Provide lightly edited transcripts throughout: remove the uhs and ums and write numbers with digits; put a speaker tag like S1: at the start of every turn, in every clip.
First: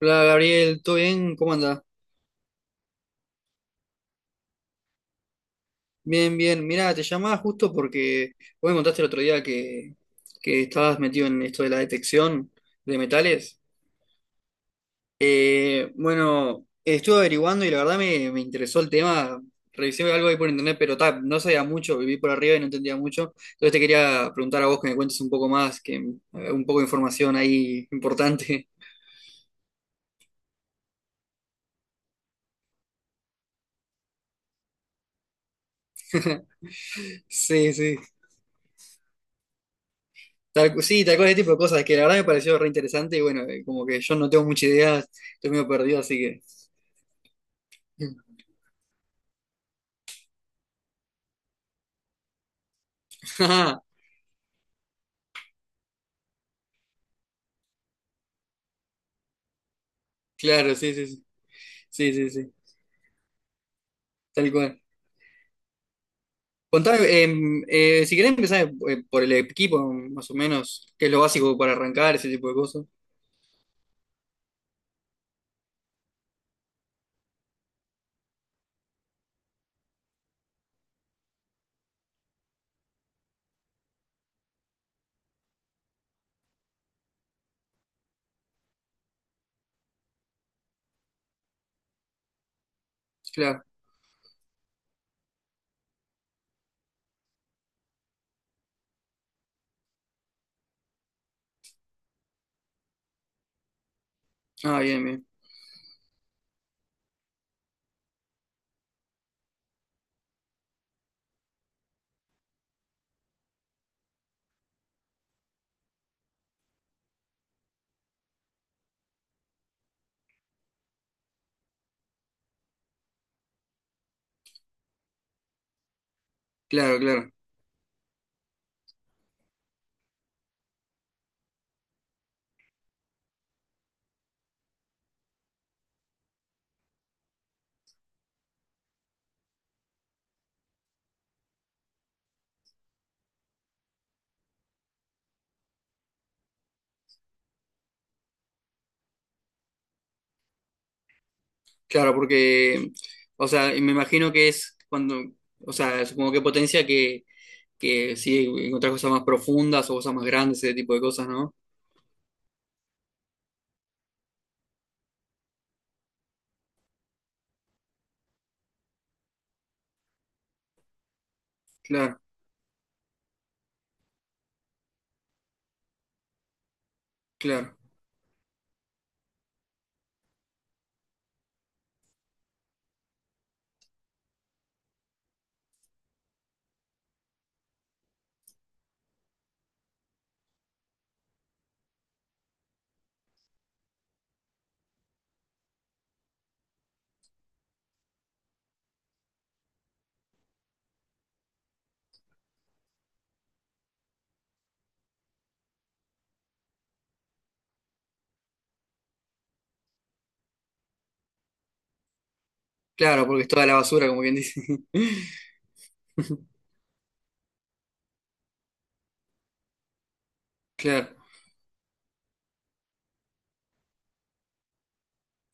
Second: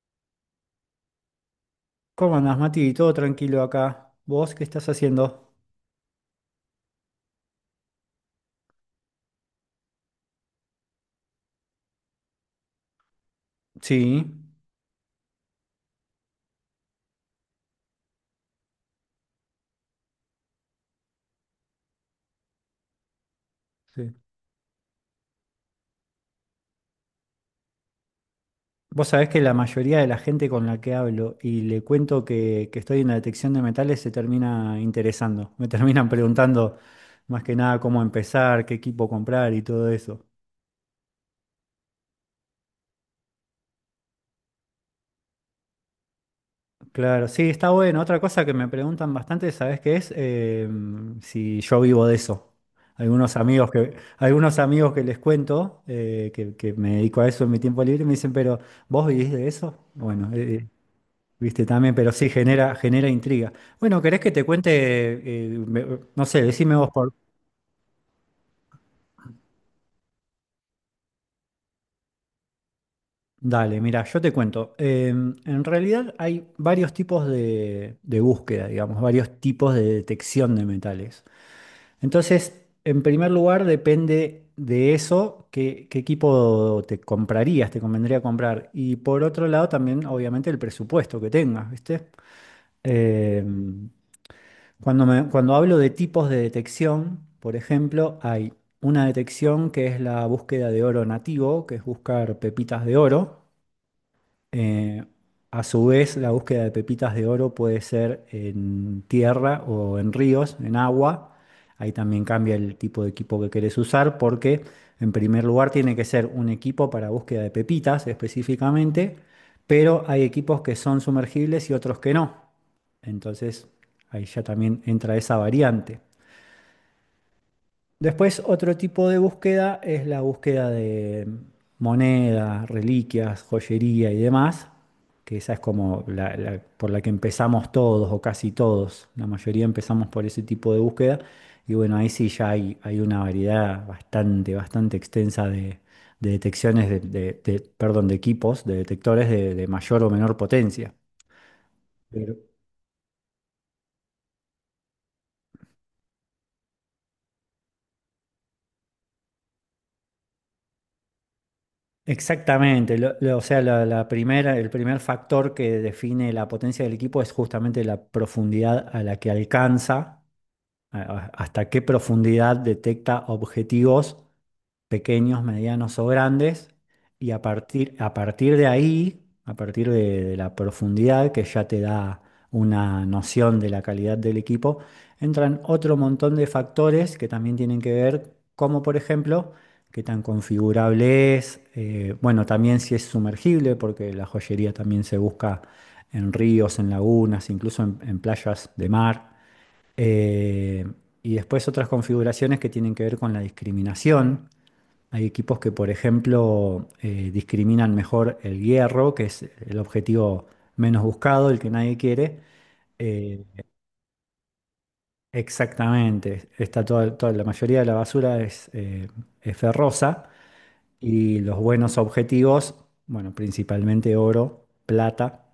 S1: Hola Gabriel, ¿todo bien? ¿Cómo andás?
S2: ¿Cómo andás, Mati? Todo tranquilo acá. ¿Vos qué estás haciendo?
S1: Bien, bien. Mira, te llamaba justo porque vos me contaste el otro día que estabas metido en esto de la detección de metales.
S2: Sí,
S1: Bueno, estuve averiguando y la verdad me interesó el tema. Revisé algo ahí por internet, pero ta, no sabía mucho, viví por arriba y no entendía mucho. Entonces te
S2: sí.
S1: quería preguntar a vos que me cuentes un poco más, que un poco de información ahí importante.
S2: Vos sabés que la mayoría de la gente con la que hablo y le cuento que estoy en la detección de metales se termina interesando. Me terminan preguntando más que
S1: Sí,
S2: nada
S1: sí.
S2: cómo empezar, qué equipo comprar y todo eso.
S1: Sí, tal cual ese tipo de cosas, que la verdad me pareció re interesante y bueno, como que yo no tengo mucha idea, estoy medio perdido, así que...
S2: Claro, sí, está bueno. Otra cosa que me preguntan bastante, ¿sabes qué es? Si yo vivo de eso.
S1: Ah,
S2: Algunos amigos que les cuento, que me dedico a eso en mi tiempo libre, me dicen, pero ¿vos vivís de eso? Bueno,
S1: claro, sí, sí, sí,
S2: viste también, pero
S1: sí,
S2: sí
S1: sí, sí,
S2: genera, genera intriga. Bueno, ¿querés que te
S1: tal
S2: cuente?
S1: cual.
S2: No sé, decime vos por.
S1: Contame, si querés empezar por el equipo, más o menos, qué es lo básico para arrancar, ese tipo de cosas.
S2: Dale, mira, yo te cuento. En realidad hay varios tipos de búsqueda, digamos, varios tipos de detección de metales. Entonces, en primer lugar, depende de eso, qué equipo te comprarías, te convendría comprar. Y por otro lado, también, obviamente, el presupuesto que tengas, ¿viste? Eh,
S1: Claro,
S2: Cuando hablo de tipos de detección, por ejemplo, hay una detección que es la búsqueda de oro nativo, que es buscar pepitas de oro.
S1: ah, bien,
S2: Eh,
S1: bien,
S2: a su vez, la búsqueda de pepitas de oro puede ser en tierra o en ríos, en agua. Ahí también cambia el tipo de equipo que querés usar porque, en primer lugar, tiene que ser un equipo para búsqueda de pepitas específicamente, pero hay equipos que son sumergibles y otros que no. Entonces, ahí ya también entra esa variante.
S1: claro, claro,
S2: Después, otro tipo de búsqueda es la búsqueda de monedas, reliquias, joyería y demás, que esa es como por la que empezamos todos o casi todos. La mayoría empezamos por ese tipo de búsqueda. Y bueno, ahí sí ya hay una variedad bastante, bastante extensa de detecciones perdón, de equipos, de detectores de mayor o menor potencia.
S1: claro, porque, o sea, y me imagino que es supongo que que sí, encontrar cosas más profundas o cosas más grandes, ese tipo de cosas, ¿no?
S2: Exactamente, o sea, la primera, el primer factor que define la potencia del equipo es justamente la profundidad a la que alcanza, hasta qué
S1: Claro,
S2: profundidad detecta objetivos pequeños, medianos o grandes, y
S1: claro.
S2: a partir de ahí, a partir de la profundidad que ya te da una noción de la calidad del equipo, entran otro montón de factores que también tienen que ver, como por ejemplo, qué tan configurable es, bueno, también si es sumergible, porque la joyería también se busca en ríos, en lagunas, incluso en playas de mar. Eh, y después otras configuraciones que tienen que ver con la discriminación, hay equipos que, por ejemplo, discriminan mejor el hierro, que es el objetivo menos buscado, el que nadie quiere.
S1: Claro, porque
S2: Eh,
S1: es toda la basura, como quien dice.
S2: Exactamente, la mayoría de la basura es ferrosa
S1: Claro.
S2: y los buenos objetivos, bueno, principalmente oro, plata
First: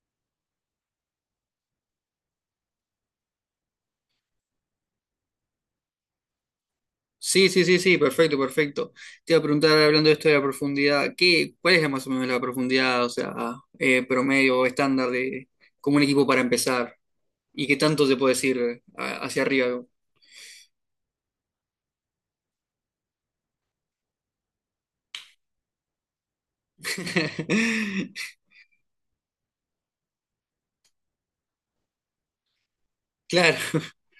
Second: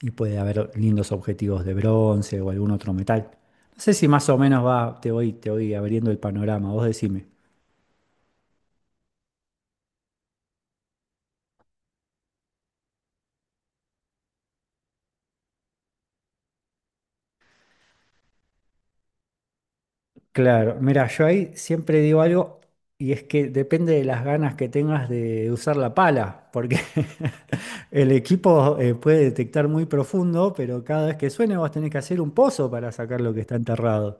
S2: y puede haber lindos objetivos de bronce o algún otro metal. No sé si más o menos va, te voy abriendo el panorama, vos decime.
S1: Sí, sí, sí, sí, perfecto, perfecto. Te iba a preguntar, hablando de esto de la profundidad, ¿qué, cuál es la más o menos la profundidad, o sea, promedio o estándar de como un equipo para empezar? ¿Y qué tanto se puede decir hacia arriba?
S2: Claro, mira, yo ahí siempre digo algo y es que depende de las ganas que tengas de usar la pala, porque el equipo puede detectar muy profundo, pero cada vez que suene vos tenés que hacer un pozo para sacar lo que está
S1: Claro,
S2: enterrado.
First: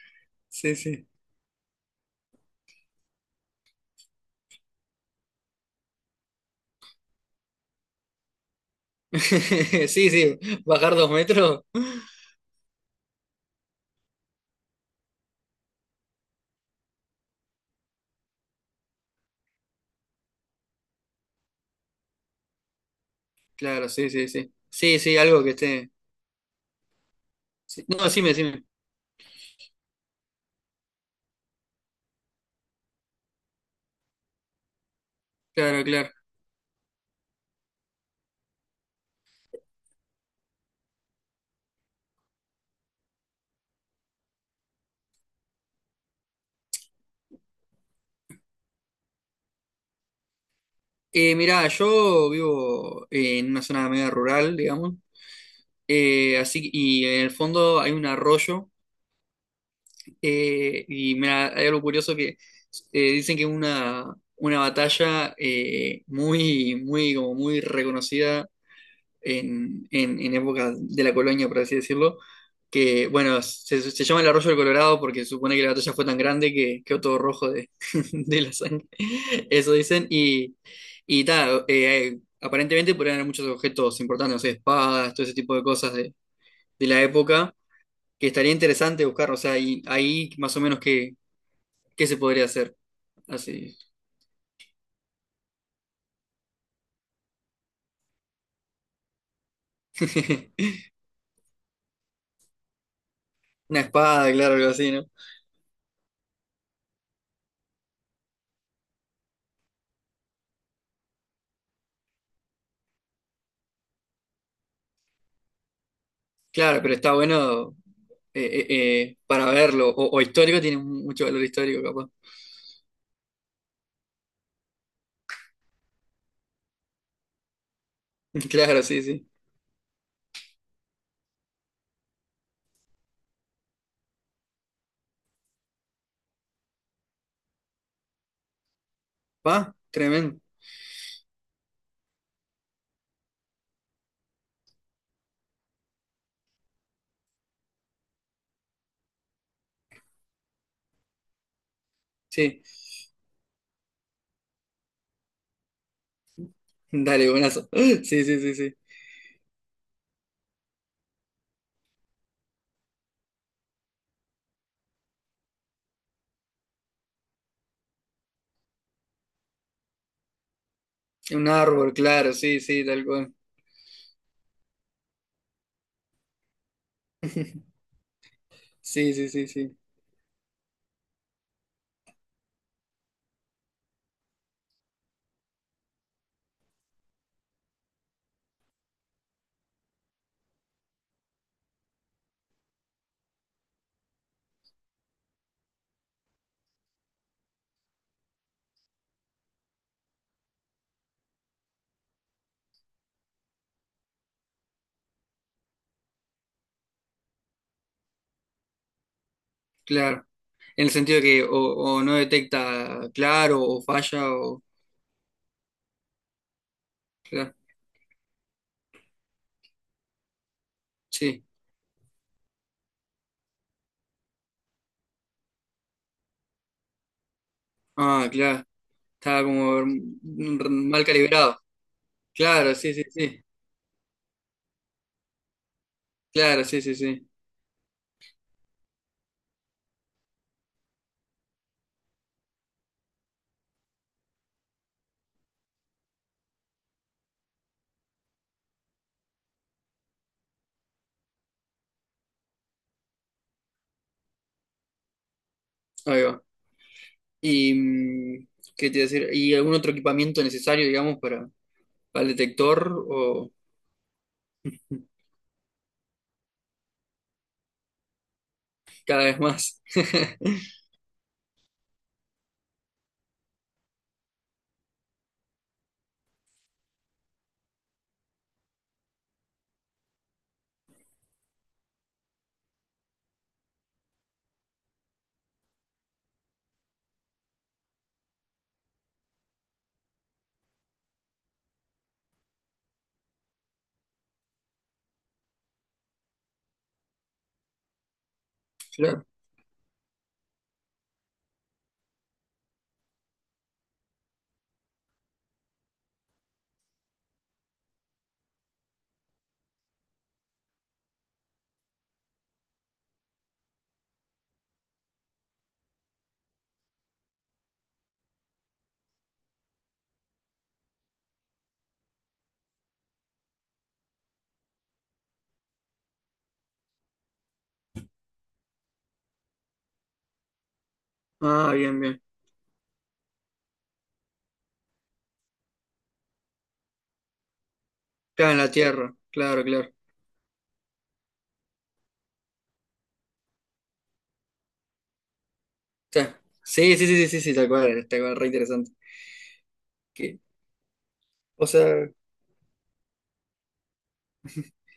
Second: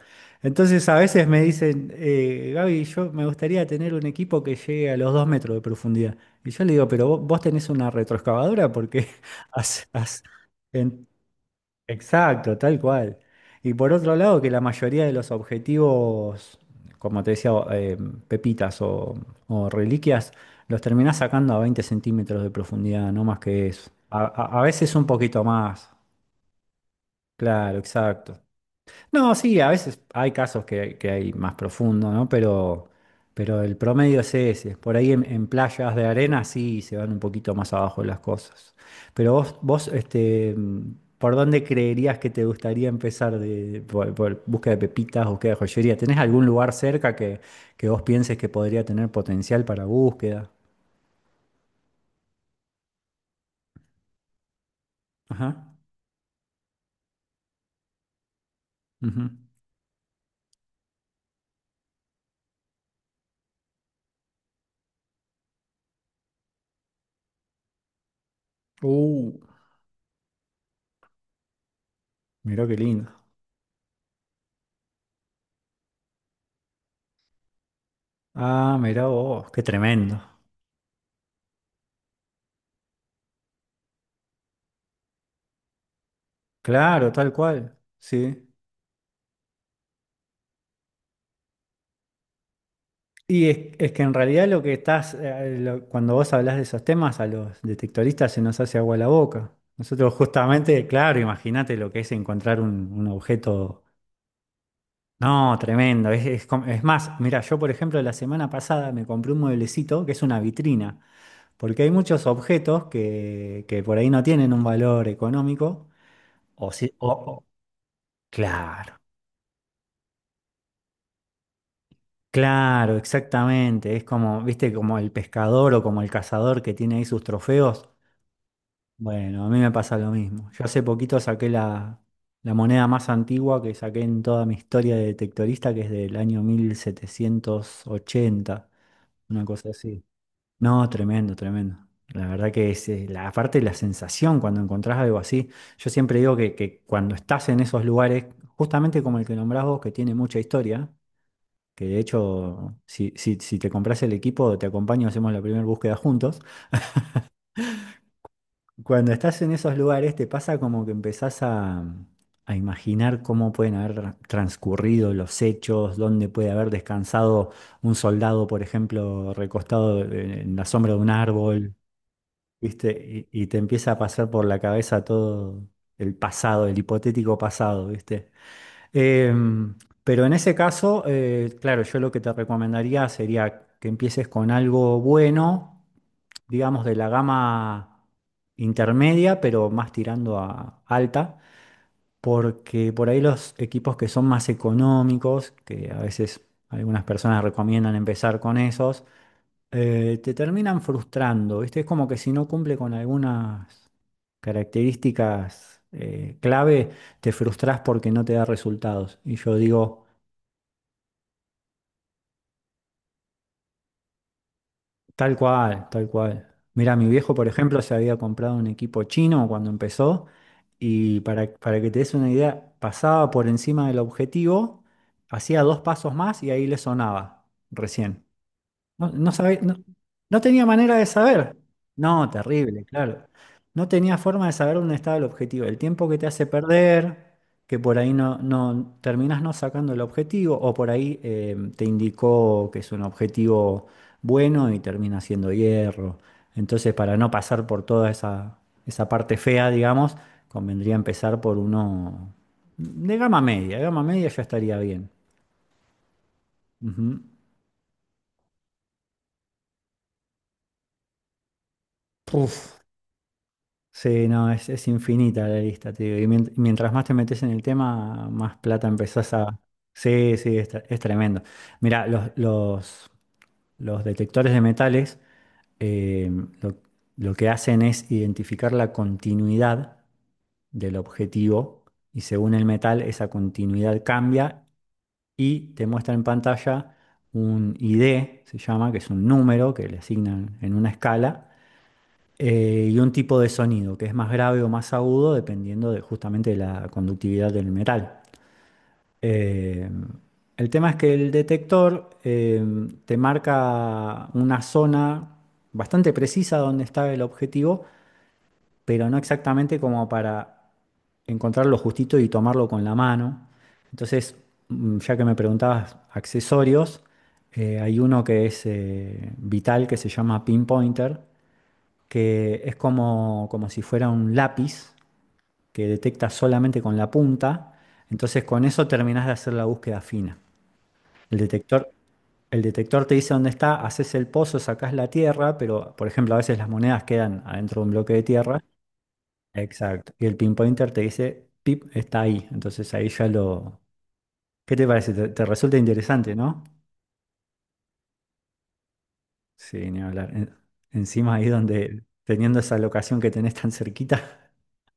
S1: sí,
S2: Entonces a
S1: sí.
S2: veces me dicen, Gaby, yo me gustaría tener un equipo que llegue a los 2 metros de profundidad. Y yo le digo, pero vos tenés una retroexcavadora porque has,
S1: Sí,
S2: has-
S1: sí, bajar
S2: en-
S1: dos metros.
S2: exacto, tal cual. Y por otro lado, que la mayoría de los objetivos, como te decía, pepitas o reliquias, los terminás sacando a 20 centímetros de profundidad, no más que
S1: Claro,
S2: eso.
S1: sí, sí, sí.
S2: A veces
S1: Sí,
S2: un
S1: sí,
S2: poquito
S1: algo que
S2: más.
S1: esté.
S2: Claro,
S1: Sí. No, decime,
S2: exacto.
S1: decime.
S2: No, sí, a veces hay casos que hay más profundo, ¿no? Pero el promedio es ese. Por ahí en
S1: Claro,
S2: playas de
S1: claro.
S2: arena sí se van un poquito más abajo las cosas. Pero ¿por dónde creerías que te gustaría por búsqueda de pepitas, búsqueda de joyería? ¿Tenés algún lugar cerca que vos pienses que podría tener potencial para búsqueda?
S1: Mirá, yo vivo en una zona media rural, digamos,
S2: Ajá.
S1: así que y en el fondo hay un arroyo
S2: Ujú.
S1: y mirá, hay algo curioso que dicen que una batalla muy muy como muy reconocida
S2: Uh,
S1: en época de la colonia, por así decirlo,
S2: mirá qué
S1: que,
S2: lindo.
S1: bueno, se llama el arroyo del Colorado porque supone que la batalla fue tan grande que quedó todo rojo de, de la
S2: Ah,
S1: sangre,
S2: mirá vos, qué
S1: eso dicen,
S2: tremendo.
S1: y ta, aparentemente podrían haber muchos objetos importantes, no sé, espadas, todo ese tipo de cosas de la
S2: Claro, tal
S1: época,
S2: cual.
S1: que
S2: Sí.
S1: estaría interesante buscar, o sea, y, ahí más o menos qué, qué se podría hacer,
S2: Y
S1: así,
S2: es que en realidad lo que estás, cuando vos hablás de esos temas, a los detectoristas se nos hace agua la boca. Nosotros justamente, claro, imagínate lo que es encontrar un
S1: una
S2: objeto,
S1: espada, claro, algo así, ¿no?
S2: no, tremendo. Es más, mira, yo por ejemplo la semana pasada me compré un mueblecito que es una vitrina, porque hay muchos objetos que por ahí no tienen un valor económico, o
S1: Claro,
S2: sí,
S1: pero está
S2: o-
S1: bueno
S2: claro.
S1: para verlo. O histórico tiene mucho valor histórico, capaz.
S2: Claro, exactamente. Es como, viste, como el pescador o como el cazador que tiene ahí sus trofeos.
S1: Claro, sí, sí.
S2: Bueno, a mí me pasa lo mismo. Yo hace poquito saqué la moneda más antigua que saqué en toda mi historia de detectorista, que es del año 1780, una cosa
S1: Va,
S2: así.
S1: tremendo.
S2: No, tremendo, tremendo. La verdad que es la parte de la sensación cuando encontrás algo así. Yo siempre digo que cuando estás en esos lugares, justamente como el que nombrás vos, que tiene mucha historia, que de
S1: Sí.
S2: hecho, si te compras el equipo, te acompaño, hacemos la primera búsqueda.
S1: Dale, buenazo. Sí, sí, sí, sí.
S2: Cuando estás en esos lugares te pasa como que empezás a imaginar cómo pueden haber transcurrido los hechos, dónde puede haber descansado un soldado, por ejemplo, recostado en la sombra de un
S1: Un
S2: árbol,
S1: árbol, claro, sí, sí,
S2: ¿viste?
S1: tal cual.
S2: Y te empieza a pasar por la cabeza todo el pasado, el hipotético pasado, ¿viste?
S1: Sí, sí, sí,
S2: Em,
S1: sí.
S2: pero en ese caso, claro, yo lo que te recomendaría sería que empieces con algo bueno digamos, de la gama intermedia, pero más tirando a alta, porque por ahí los equipos que son más económicos, que a veces algunas personas recomiendan empezar con esos, te terminan frustrando, ¿viste? Es como que si no cumple con algunas características clave, te frustras porque no te da resultados. Y yo digo...
S1: Claro. En el sentido que o no detecta claro, o falla, o.
S2: Tal cual, tal cual. Mira, mi viejo, por
S1: Claro.
S2: ejemplo, se había comprado un equipo chino cuando empezó y
S1: Sí.
S2: para que te des una idea, pasaba por encima del objetivo, hacía dos pasos más y ahí le sonaba recién.
S1: Ah, claro. Estaba
S2: No,
S1: como
S2: no tenía
S1: mm,
S2: manera
S1: mal
S2: de saber.
S1: calibrado.
S2: No,
S1: Claro,
S2: terrible,
S1: sí, sí,
S2: claro.
S1: sí.
S2: No tenía forma de saber dónde estaba el objetivo. El tiempo que te hace
S1: Claro, sí, sí,
S2: perder,
S1: sí.
S2: que por ahí no terminás no sacando el objetivo, o por ahí te indicó que es un objetivo bueno y termina siendo hierro. Entonces, para no pasar por toda esa parte fea, digamos, convendría empezar por uno de gama media. Gama media ya estaría bien.
S1: Ahí va.
S2: Ujú.
S1: Y mm, qué te iba a decir, y algún otro equipamiento necesario, digamos, para, al
S2: Uf.
S1: detector o
S2: Sí, no, es infinita la lista, te digo. Y mientras más te metes en el tema, más plata
S1: cada
S2: empezás
S1: vez
S2: a...
S1: más.
S2: Sí, sí, es tremendo. Mira, los detectores de metales eh, lo, lo que hacen es identificar la continuidad del objetivo y según el metal esa continuidad cambia y te muestra en pantalla un ID, se llama, que es un número que le asignan en una escala y un tipo de sonido que es más grave o más agudo dependiendo de, justamente de la conductividad del metal.
S1: Claro.
S2: Eh, el tema es que el detector te marca una zona bastante precisa donde está el objetivo, pero no exactamente como para encontrarlo justito y tomarlo con la mano. Entonces, mm, ya que me preguntabas accesorios, hay uno que es vital que se llama pinpointer que es como, como si fuera un lápiz que detecta solamente con la punta. Entonces con eso terminás de hacer la búsqueda fina. El
S1: Ah,
S2: detector,
S1: bien, bien.
S2: el detector te dice dónde está, haces el pozo, sacás la tierra, pero por ejemplo a veces las monedas quedan adentro de un bloque de
S1: Claro, en
S2: tierra.
S1: la Tierra. Claro, claro.
S2: Exacto. Y el pinpointer te dice, pip, está ahí. Entonces ahí ya lo... ¿Qué te parece? Te resulta interesante,
S1: Claro.
S2: ¿no?
S1: Sí, sí, sí, sí, sí, sí, tal cual, re interesante.
S2: Sí, ni hablar.
S1: Que,
S2: Encima ahí
S1: o
S2: donde,
S1: sea,
S2: teniendo esa locación que tenés tan cerquita.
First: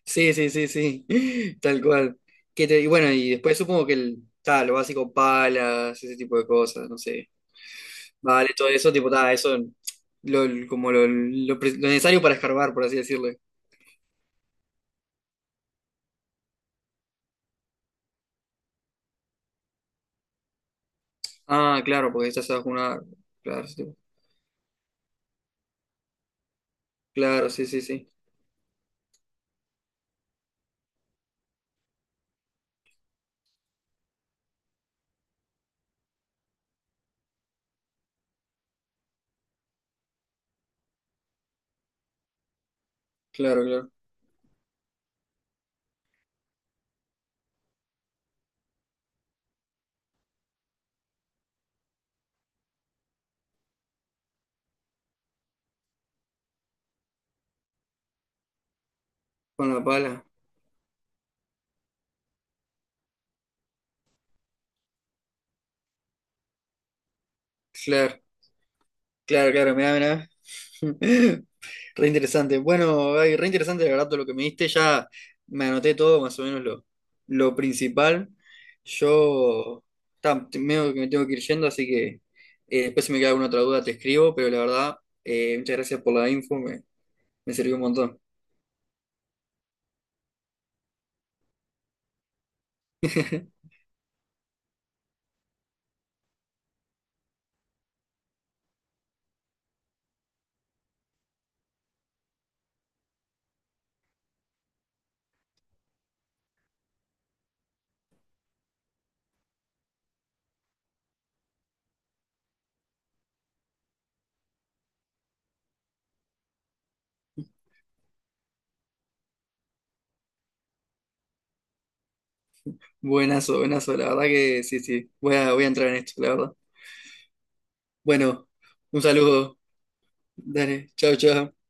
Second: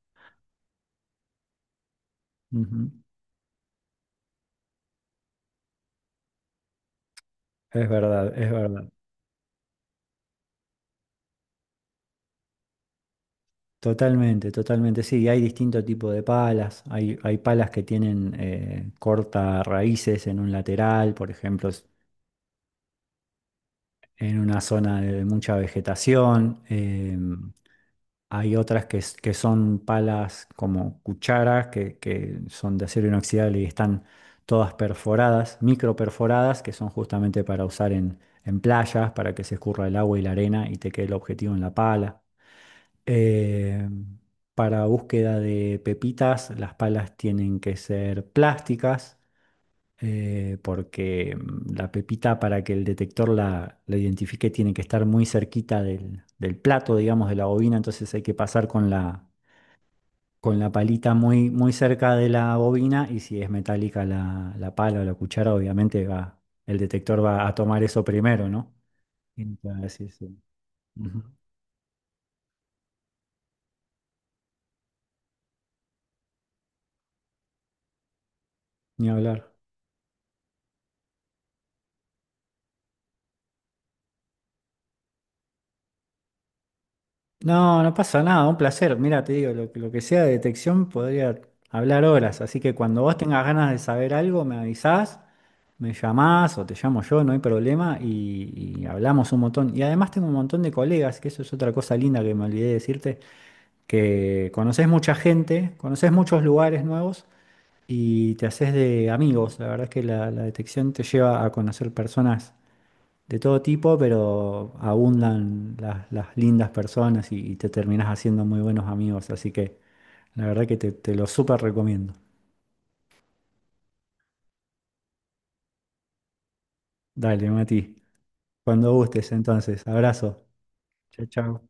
S1: sí, sí, sí, sí, tal cual. Y
S2: Ujú.
S1: bueno, y después supongo que el, ta, lo básico, palas, ese tipo de cosas, no sé.
S2: Es verdad,
S1: Vale,
S2: es
S1: todo
S2: verdad.
S1: eso, tipo, ta, eso, como lo necesario para escarbar, por así decirlo.
S2: Totalmente, totalmente, sí, hay distinto tipo de palas, hay palas que tienen corta raíces en un lateral, por ejemplo,
S1: Ah, claro, porque estás bajo una... Claro, sí,
S2: en una zona de mucha vegetación,
S1: claro, sí, sí, sí,
S2: hay otras que son palas como cucharas, que son de acero inoxidable y están todas perforadas, micro perforadas, que son justamente para usar en playas, para que se escurra el agua y la arena y te quede el objetivo en la pala.
S1: claro,
S2: Eh,
S1: claro.
S2: para búsqueda de pepitas, las palas tienen que ser plásticas, porque mm, la pepita para que el detector la identifique tiene que estar muy cerquita del plato, digamos, de la bobina, entonces hay que pasar
S1: Con la pala.
S2: con la palita muy, muy cerca de la bobina y si es metálica la pala o la cuchara, obviamente va, el detector va a tomar eso
S1: Claro,
S2: primero, ¿no?
S1: claro, claro, mirá,
S2: Entonces, sí,
S1: mirá.
S2: sí. Ujú.
S1: Re interesante. Bueno, ay, re interesante la verdad todo lo que me diste. Ya me anoté todo, más o menos lo principal.
S2: Ni hablar.
S1: Yo ta, te- medio que me tengo que ir yendo, así que después si me queda alguna otra duda te escribo, pero la verdad, muchas gracias por la info, me sirvió un
S2: No, no
S1: montón.
S2: pasa nada, un placer. Mira, te digo, que lo que sea de detección podría hablar horas, así que cuando vos tengas ganas de saber algo, me avisás, me llamás o te llamo yo, no hay problema, y hablamos un montón. Y además tengo un montón de colegas, que eso es otra cosa linda que me olvidé de decirte, que conoces mucha gente, conoces muchos lugares nuevos y te haces de amigos. La verdad es que la detección te lleva a conocer personas de todo tipo, pero abundan las lindas personas y te terminás haciendo muy buenos amigos. Así que la verdad que te lo súper recomiendo.
S1: Buenazo, buenazo, la verdad que sí, sí. Voy a, voy a entrar en esto, la verdad.
S2: Dale, Mati.
S1: Bueno,
S2: Cuando
S1: un
S2: gustes,
S1: saludo.
S2: entonces. Abrazo.
S1: Dale, chao,
S2: Chao,
S1: chao.
S2: chao.